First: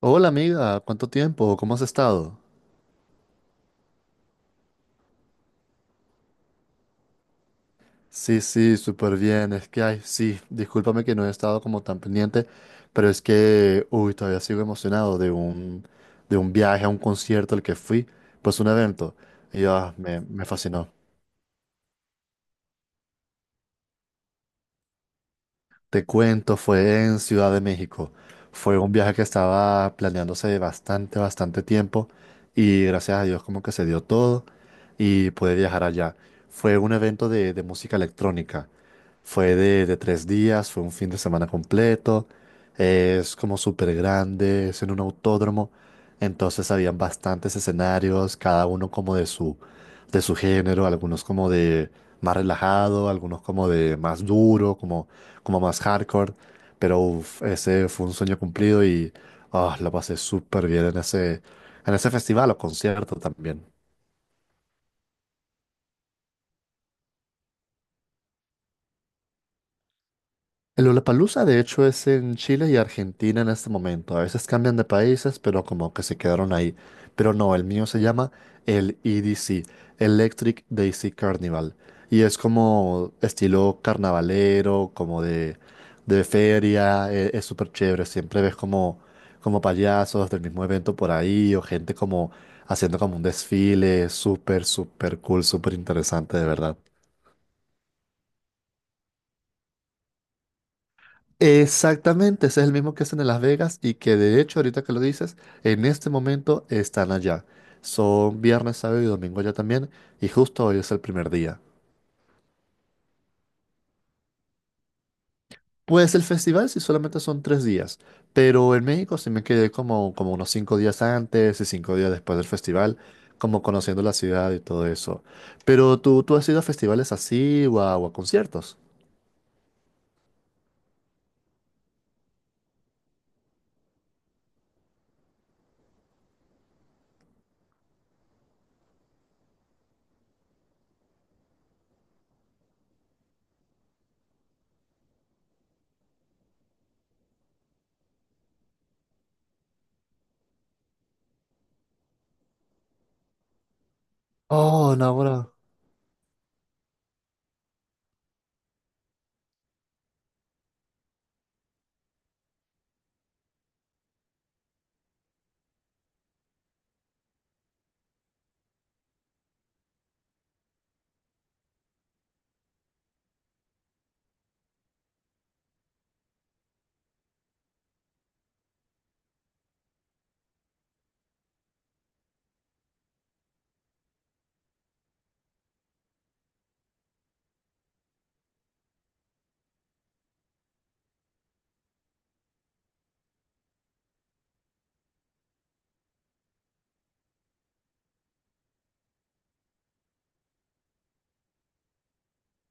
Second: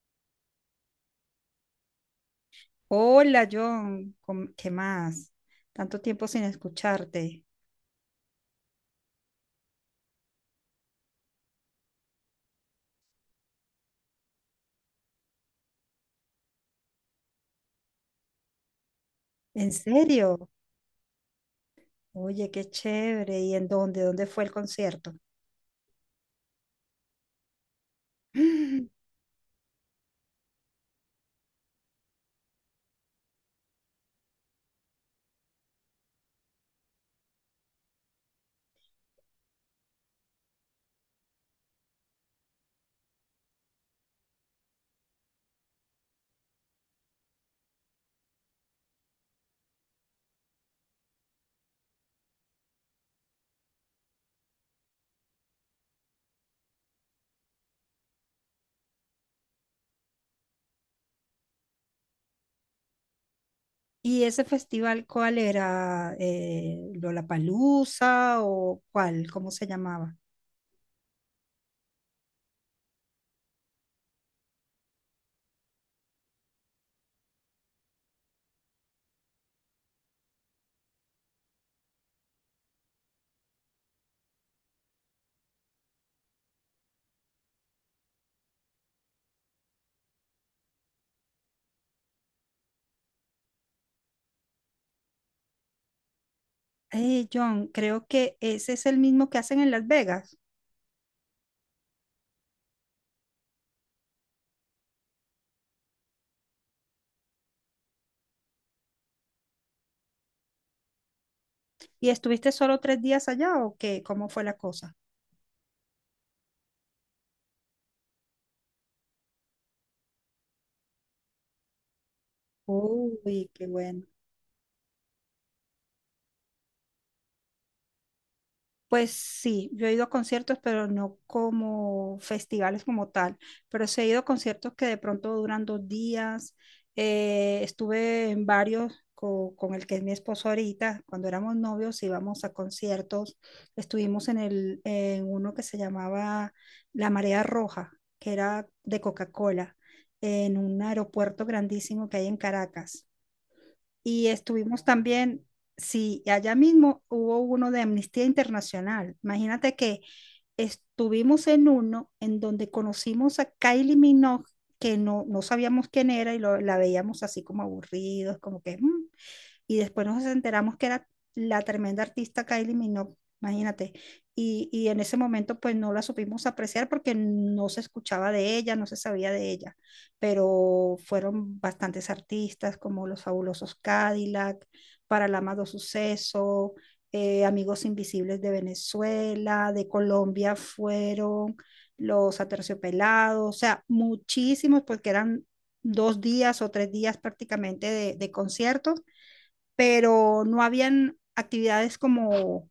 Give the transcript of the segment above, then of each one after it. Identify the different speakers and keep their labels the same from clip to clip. Speaker 1: Hola amiga, ¿cuánto tiempo? ¿Cómo has estado?
Speaker 2: Hola, John, ¿qué más? Tanto tiempo sin escucharte.
Speaker 1: Sí, sí, súper bien. Es que, ay, sí, discúlpame que no he estado como tan pendiente, pero es que, uy, todavía sigo emocionado de un viaje a un concierto al que fui, pues un evento. Y
Speaker 2: ¿En
Speaker 1: ah, me, me
Speaker 2: serio?
Speaker 1: fascinó.
Speaker 2: Oye, qué chévere. ¿Y en dónde? ¿Dónde fue el concierto?
Speaker 1: Te cuento, fue en Ciudad de México. Fue un viaje que estaba planeándose de bastante, bastante tiempo y gracias a Dios como que se dio todo y pude viajar allá. Fue un evento de música electrónica. Fue de 3 días, fue un fin de semana completo. Es como súper grande, es en un autódromo. Entonces habían bastantes escenarios, cada uno como de su género, algunos como de más relajado, algunos como de más duro, como más hardcore, pero uf, ese fue un sueño cumplido y la pasé súper bien en ese festival o concierto también.
Speaker 2: ¿Y ese festival cuál era? ¿Lollapalooza o cuál? ¿Cómo se llamaba?
Speaker 1: El Lollapalooza de hecho es en Chile y Argentina en este momento. A veces cambian de países, pero como que se quedaron ahí. Pero no, el mío se llama el EDC, Electric Daisy Carnival. Y es como estilo carnavalero, como de feria. Es súper chévere. Siempre ves como payasos del mismo evento por ahí o gente como haciendo como un desfile. Súper, súper cool, súper interesante, de verdad.
Speaker 2: John, creo que ese es el mismo que hacen en Las Vegas.
Speaker 1: Exactamente, ese es el mismo que hacen en Las Vegas y que de hecho ahorita que lo dices, en este momento están allá. Son viernes, sábado y domingo allá también y justo hoy es el primer día.
Speaker 2: ¿Y estuviste solo 3 días allá o qué? ¿Cómo fue la cosa?
Speaker 1: Pues el festival sí solamente son 3 días, pero en México sí me quedé como unos 5 días antes y 5 días después del festival,
Speaker 2: Uy,
Speaker 1: como
Speaker 2: qué
Speaker 1: conociendo
Speaker 2: bueno.
Speaker 1: la ciudad y todo eso. Pero tú has ido a festivales así o a conciertos.
Speaker 2: Pues sí, yo he ido a conciertos, pero no como festivales como tal, pero sí he ido a conciertos que de pronto duran 2 días. Estuve en varios el que es mi esposo ahorita, cuando éramos novios íbamos a conciertos. Estuvimos en uno que se llamaba La Marea Roja, que era de Coca-Cola, en un aeropuerto grandísimo que hay en Caracas. Y estuvimos
Speaker 1: Oh, no,
Speaker 2: también,
Speaker 1: ahora.
Speaker 2: sí, allá mismo hubo uno de Amnistía Internacional. Imagínate que estuvimos en uno en donde conocimos a Kylie Minogue, que no sabíamos quién era y la veíamos así como aburridos, como que "Mm", y después nos enteramos que era la tremenda artista Kylie Minogue, imagínate. Y en ese momento pues no la supimos apreciar porque no se escuchaba de ella, no se sabía de ella, pero fueron bastantes artistas como los fabulosos Cadillac, Paralamado Suceso, Amigos Invisibles de Venezuela, de Colombia fueron los aterciopelados, o sea, muchísimos porque eran 2 días o 3 días prácticamente de conciertos, pero no habían actividades como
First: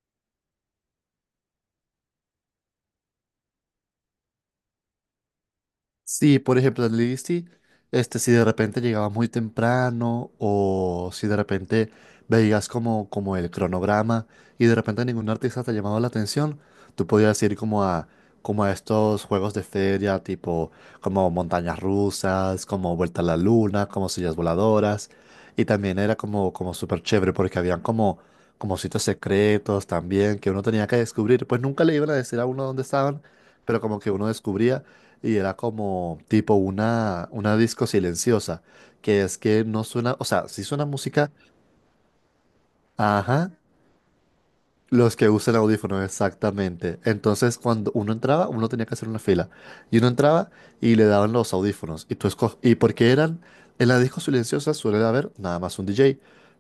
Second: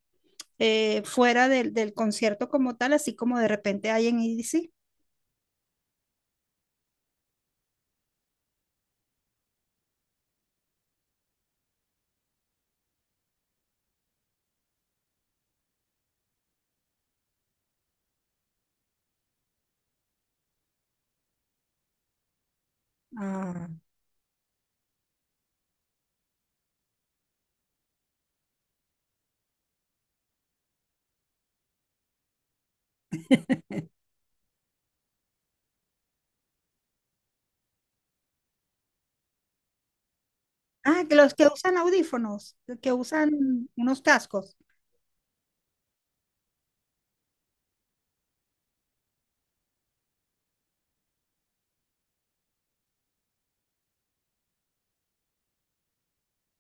Speaker 2: fuera del concierto como tal, así como de repente hay en EDC.
Speaker 1: Sí, por ejemplo, en Lizzy, si de repente llegabas muy temprano o si de repente veías como el cronograma y de repente ningún artista te llamaba la atención, tú podías ir como a estos juegos de feria, tipo como montañas rusas, como vuelta a la
Speaker 2: Ah,
Speaker 1: luna, como sillas voladoras. Y también era como súper chévere porque habían como sitios secretos también que uno tenía que descubrir. Pues nunca le iban a decir a uno dónde estaban, pero como que uno descubría. Y era como tipo una disco silenciosa, que es que no suena, o sea, sí suena
Speaker 2: ah, que
Speaker 1: música,
Speaker 2: los que usan audífonos, que
Speaker 1: ajá,
Speaker 2: usan unos cascos.
Speaker 1: los que usan audífonos, exactamente. Entonces, cuando uno entraba, uno tenía que hacer una fila. Y uno entraba y le daban los audífonos. Y porque eran. En la disco silenciosa suele haber nada más un DJ.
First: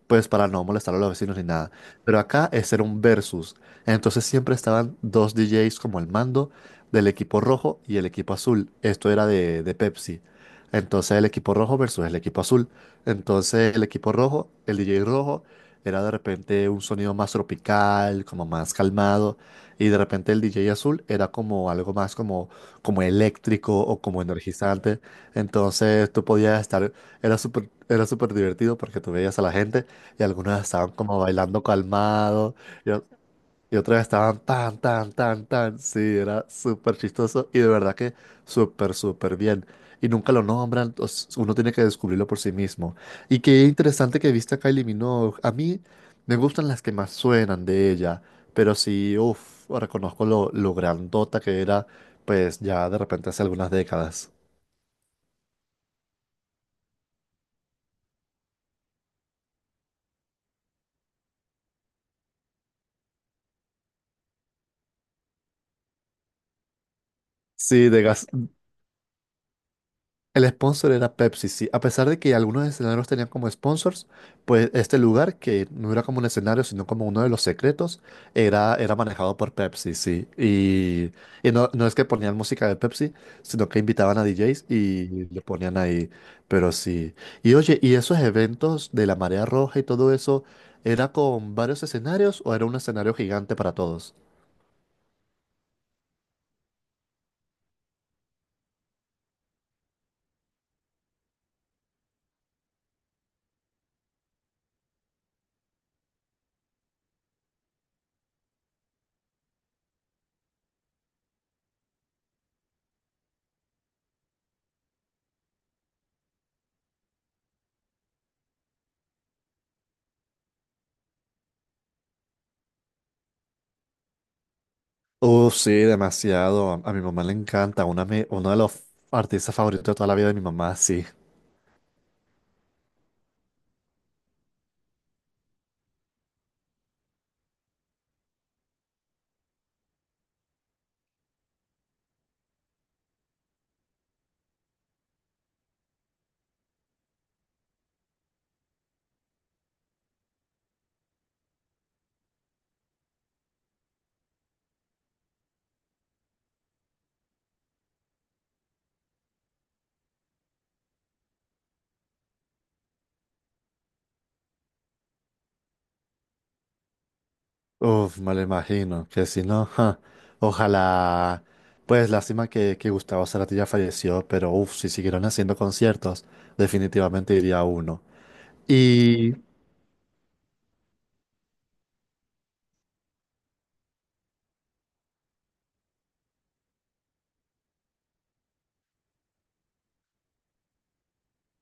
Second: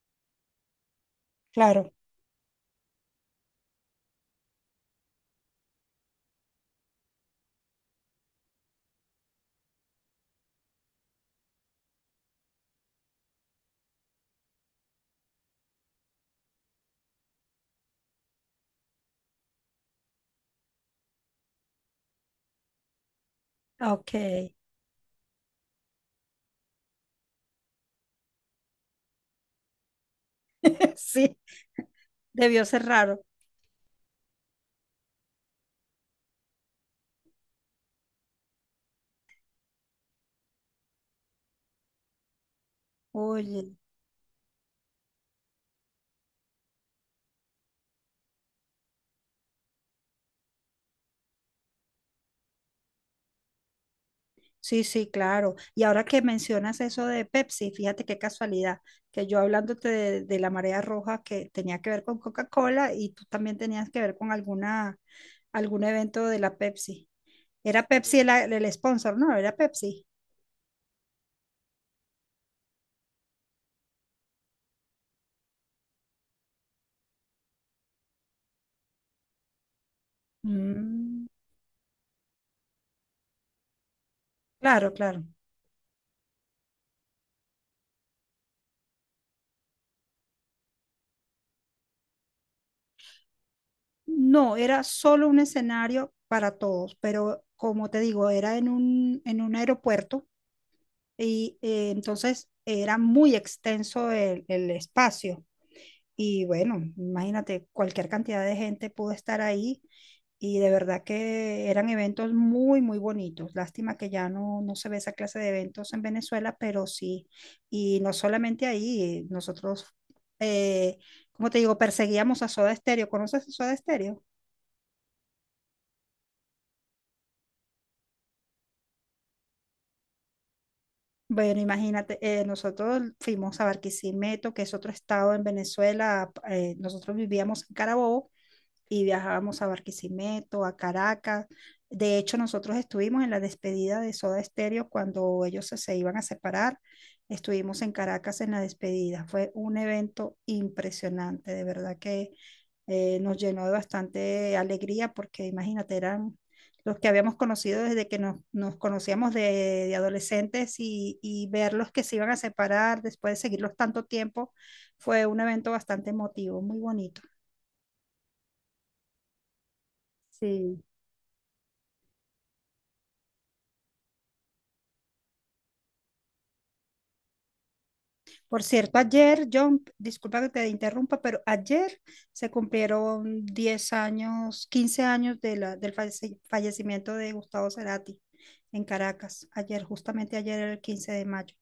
Speaker 1: Pues para no molestar a los vecinos ni nada.
Speaker 2: Claro.
Speaker 1: Pero acá es era un versus. Entonces siempre estaban dos DJs como el mando del equipo rojo y el equipo azul. Esto era de Pepsi. Entonces el equipo rojo versus el equipo azul. Entonces el equipo rojo, el DJ rojo era de repente un sonido más tropical, como más calmado, y de repente el DJ azul era como algo más como eléctrico o
Speaker 2: Ok,
Speaker 1: como energizante. Entonces tú podías estar, era súper divertido porque tú veías a la gente y algunos estaban como
Speaker 2: sí,
Speaker 1: bailando calmado,
Speaker 2: debió ser raro.
Speaker 1: y otra vez estaban tan, tan, tan, tan. Sí, era súper chistoso y de verdad que súper, súper bien. Y nunca lo nombran, uno tiene que descubrirlo por sí mismo. Y qué
Speaker 2: Oye,
Speaker 1: interesante que viste a Kylie Minogue. A mí me gustan las que más suenan de ella, pero sí, uff, reconozco lo grandota que era, pues ya de repente hace algunas décadas.
Speaker 2: sí, sí, claro. Y ahora que mencionas eso de Pepsi, fíjate qué casualidad, que yo hablándote de la marea roja que tenía que ver con Coca-Cola y tú también tenías que ver con algún evento de la Pepsi. Era
Speaker 1: Sí, de
Speaker 2: Pepsi el sponsor, ¿no? Era Pepsi.
Speaker 1: El sponsor era Pepsi, sí. A pesar de que algunos escenarios tenían como sponsors, pues este lugar, que no era como un escenario, sino como uno de los secretos, era manejado por Pepsi, sí. Y,
Speaker 2: Mm.
Speaker 1: y no es que ponían música de Pepsi, sino que invitaban a DJs
Speaker 2: Claro, claro.
Speaker 1: y le ponían ahí. Pero sí. Y oye, ¿y esos eventos de la marea roja y todo eso, era con varios escenarios o era un escenario gigante para todos?
Speaker 2: No, era solo un escenario para todos, pero como te digo, era en un aeropuerto y entonces era muy extenso el espacio. Y bueno, imagínate, cualquier cantidad de gente pudo estar ahí y de verdad que eran eventos muy, muy bonitos. Lástima que ya no se ve esa clase de eventos en Venezuela, pero sí. Y no solamente ahí, nosotros, eh, como te digo, perseguíamos a Soda Stereo. ¿Conoces a Soda Stereo?
Speaker 1: Sí, demasiado. A mi mamá le encanta. Uno de los artistas favoritos de toda la vida de mi mamá, sí.
Speaker 2: Bueno, imagínate, nosotros fuimos a Barquisimeto, que es otro estado en Venezuela. Nosotros vivíamos en Carabobo y viajábamos a Barquisimeto, a Caracas. De hecho, nosotros estuvimos en la despedida de Soda Stereo cuando ellos se iban a separar. Estuvimos en Caracas en la despedida. Fue un evento impresionante, de verdad que nos llenó de bastante alegría porque imagínate, eran los que habíamos conocido desde que nos conocíamos de adolescentes y verlos que se iban a separar después de seguirlos tanto tiempo, fue un evento bastante emotivo, muy bonito.
Speaker 1: Uf, me lo imagino, que si no, ja,
Speaker 2: Sí.
Speaker 1: ojalá, pues lástima que Gustavo Cerati ya falleció, pero uf, si siguieron haciendo conciertos, definitivamente iría a uno.
Speaker 2: Por cierto,
Speaker 1: Y,
Speaker 2: ayer, John, disculpa que te interrumpa, pero ayer se cumplieron 10 años, 15 años del fallecimiento de Gustavo Cerati en Caracas. Ayer, justamente ayer, el 15 de mayo.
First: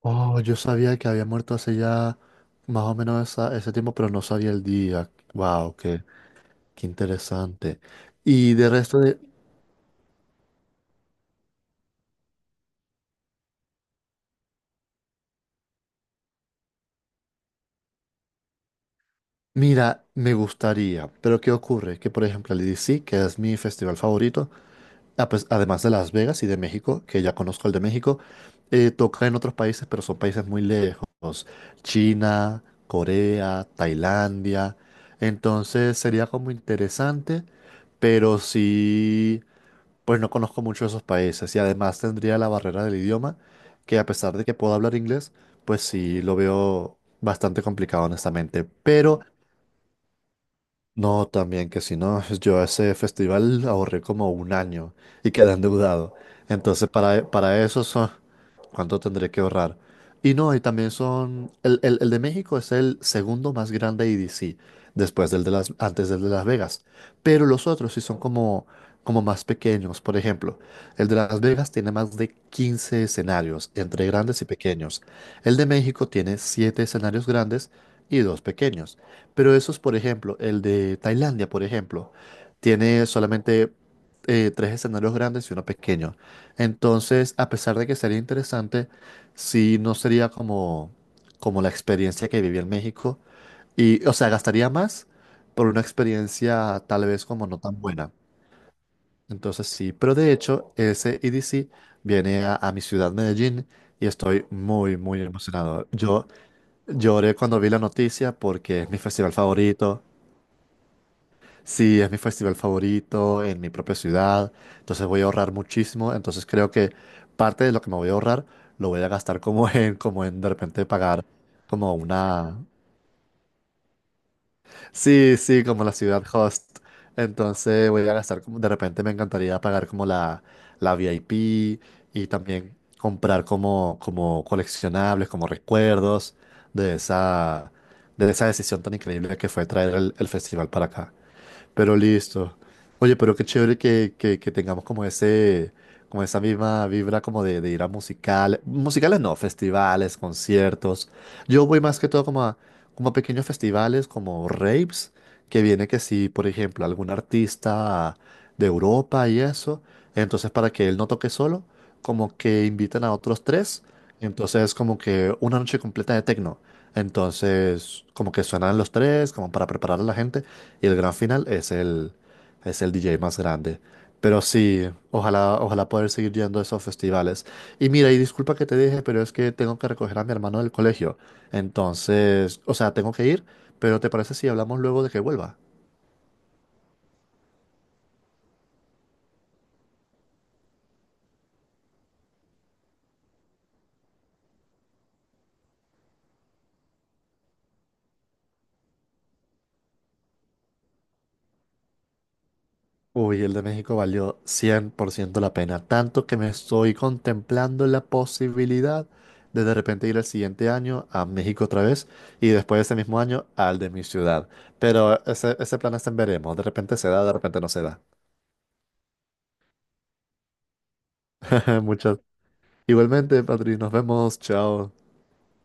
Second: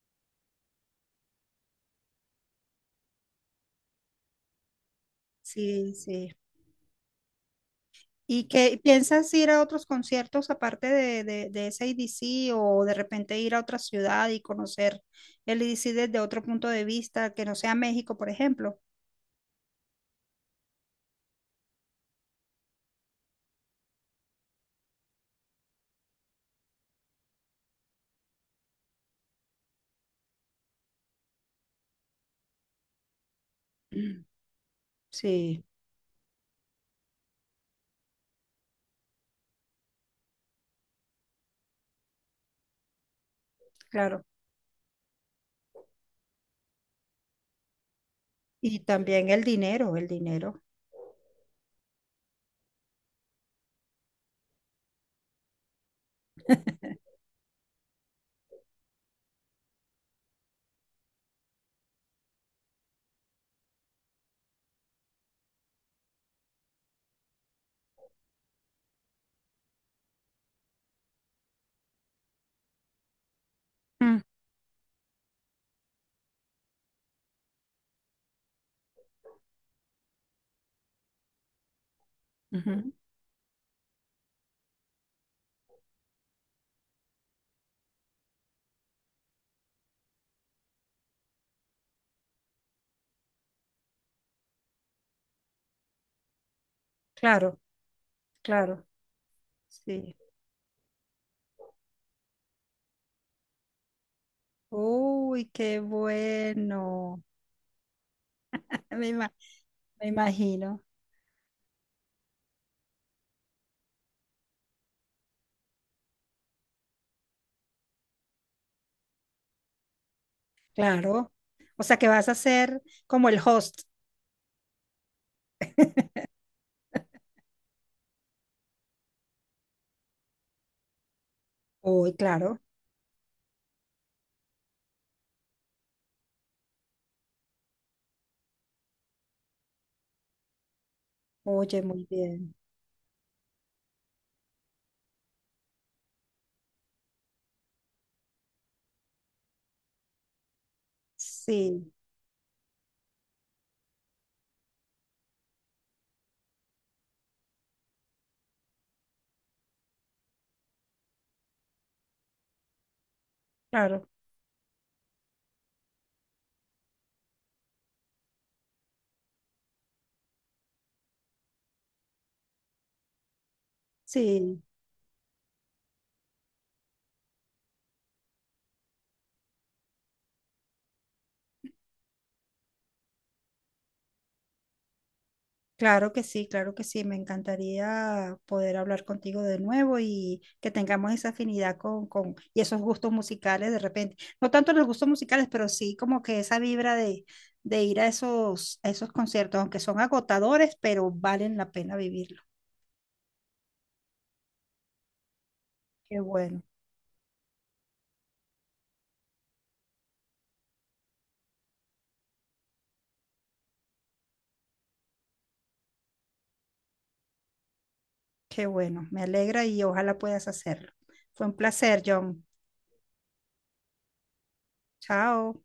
Speaker 1: oh, yo sabía que había muerto hace ya más o menos ese tiempo, pero no sabía el día. Wow,
Speaker 2: Sí,
Speaker 1: qué,
Speaker 2: sí.
Speaker 1: qué, interesante.
Speaker 2: ¿Y
Speaker 1: Y de
Speaker 2: qué
Speaker 1: resto de,
Speaker 2: piensas ir a otros conciertos aparte de ese IDC o de repente ir a otra ciudad y conocer el IDC desde otro punto de vista, que no sea México, por ejemplo?
Speaker 1: Mira, me gustaría, pero ¿qué ocurre? Que por ejemplo el EDC, que es mi festival favorito. Ah, pues, además de Las Vegas y de México, que ya conozco el de México, toca en otros países, pero son países muy lejos. China, Corea,
Speaker 2: Mm,
Speaker 1: Tailandia.
Speaker 2: sí,
Speaker 1: Entonces sería como interesante, pero sí, pues no conozco mucho esos países. Y además tendría la barrera del idioma, que a
Speaker 2: claro.
Speaker 1: pesar de que puedo hablar inglés, pues sí lo veo bastante complicado, honestamente.
Speaker 2: Y
Speaker 1: Pero
Speaker 2: también el dinero, el dinero.
Speaker 1: no, también que si no, pues, yo ese festival ahorré como un año y quedé endeudado. Entonces, para eso son, ¿cuánto tendré que ahorrar? Y no, y también son, el de México es el segundo más grande EDC, después antes del de Las Vegas. Pero los otros sí son como más pequeños. Por ejemplo, el de Las Vegas tiene más de 15 escenarios, entre grandes y pequeños. El de México tiene 7 escenarios grandes y dos pequeños. Pero esos, por ejemplo, el de Tailandia, por ejemplo,
Speaker 2: Ujú,
Speaker 1: tiene solamente tres escenarios grandes y uno pequeño. Entonces, a pesar de que sería interesante, sí no sería como la experiencia que viví en México. Y, o sea, gastaría más por una experiencia tal vez como
Speaker 2: claro,
Speaker 1: no tan buena.
Speaker 2: claro,
Speaker 1: Entonces, sí, pero
Speaker 2: sí.
Speaker 1: de hecho, ese E D C viene a mi ciudad, Medellín, y estoy muy, muy
Speaker 2: Uy, qué
Speaker 1: emocionado. Yo
Speaker 2: bueno.
Speaker 1: lloré cuando vi la noticia porque es mi
Speaker 2: Me, ima-
Speaker 1: festival favorito.
Speaker 2: me imagino,
Speaker 1: Sí, es mi festival favorito en mi propia ciudad, entonces voy a ahorrar muchísimo, entonces creo que parte de lo que me voy a ahorrar lo voy a gastar como en de repente pagar
Speaker 2: claro. O
Speaker 1: como
Speaker 2: sea que vas a
Speaker 1: una.
Speaker 2: ser como el host.
Speaker 1: Sí, sí, como la ciudad host, entonces voy a gastar como de repente me encantaría pagar como la VIP
Speaker 2: Uy,
Speaker 1: y
Speaker 2: claro.
Speaker 1: también comprar como coleccionables, como recuerdos de esa, de esa decisión tan increíble que fue traer el festival para acá.
Speaker 2: Oye,
Speaker 1: Pero
Speaker 2: muy bien.
Speaker 1: listo. Oye, pero qué chévere que tengamos como ese, como esa misma vibra como de ir a musicales. Musicales no, festivales, conciertos. Yo voy
Speaker 2: Sí,
Speaker 1: más que todo como a pequeños festivales, como raves, que viene que si, por ejemplo, algún artista de Europa y eso. Entonces, para que él no toque solo, como que invitan a otros tres.
Speaker 2: claro,
Speaker 1: Entonces, como que una noche completa de techno. Entonces, como que suenan los tres, como para preparar a la gente y el gran final es el DJ más grande. Pero
Speaker 2: sí.
Speaker 1: sí, ojalá, ojalá poder seguir yendo a esos festivales. Y mira, y disculpa que te dije, pero es que tengo que recoger a mi hermano del colegio. Entonces, o sea, tengo que ir, pero ¿te parece si hablamos luego de que vuelva?
Speaker 2: Claro que sí, claro que sí. Me encantaría poder hablar contigo de nuevo y que tengamos esa afinidad con y esos gustos musicales de repente. No tanto los gustos musicales, pero sí como que esa vibra de ir a esos conciertos, aunque son agotadores, pero valen la pena vivirlo.
Speaker 1: Uy, el de México valió 100% la pena,
Speaker 2: Qué
Speaker 1: tanto que me
Speaker 2: bueno,
Speaker 1: estoy contemplando la posibilidad de repente ir el siguiente año a México otra vez y después de ese mismo año al de mi ciudad. Pero ese plan está en veremos, de repente se da, de repente no se da.
Speaker 2: qué bueno. Me alegra y ojalá puedas hacerlo. Fue un placer,
Speaker 1: Muchas.
Speaker 2: John.
Speaker 1: Igualmente, Patri, nos vemos, chao.
Speaker 2: Chao.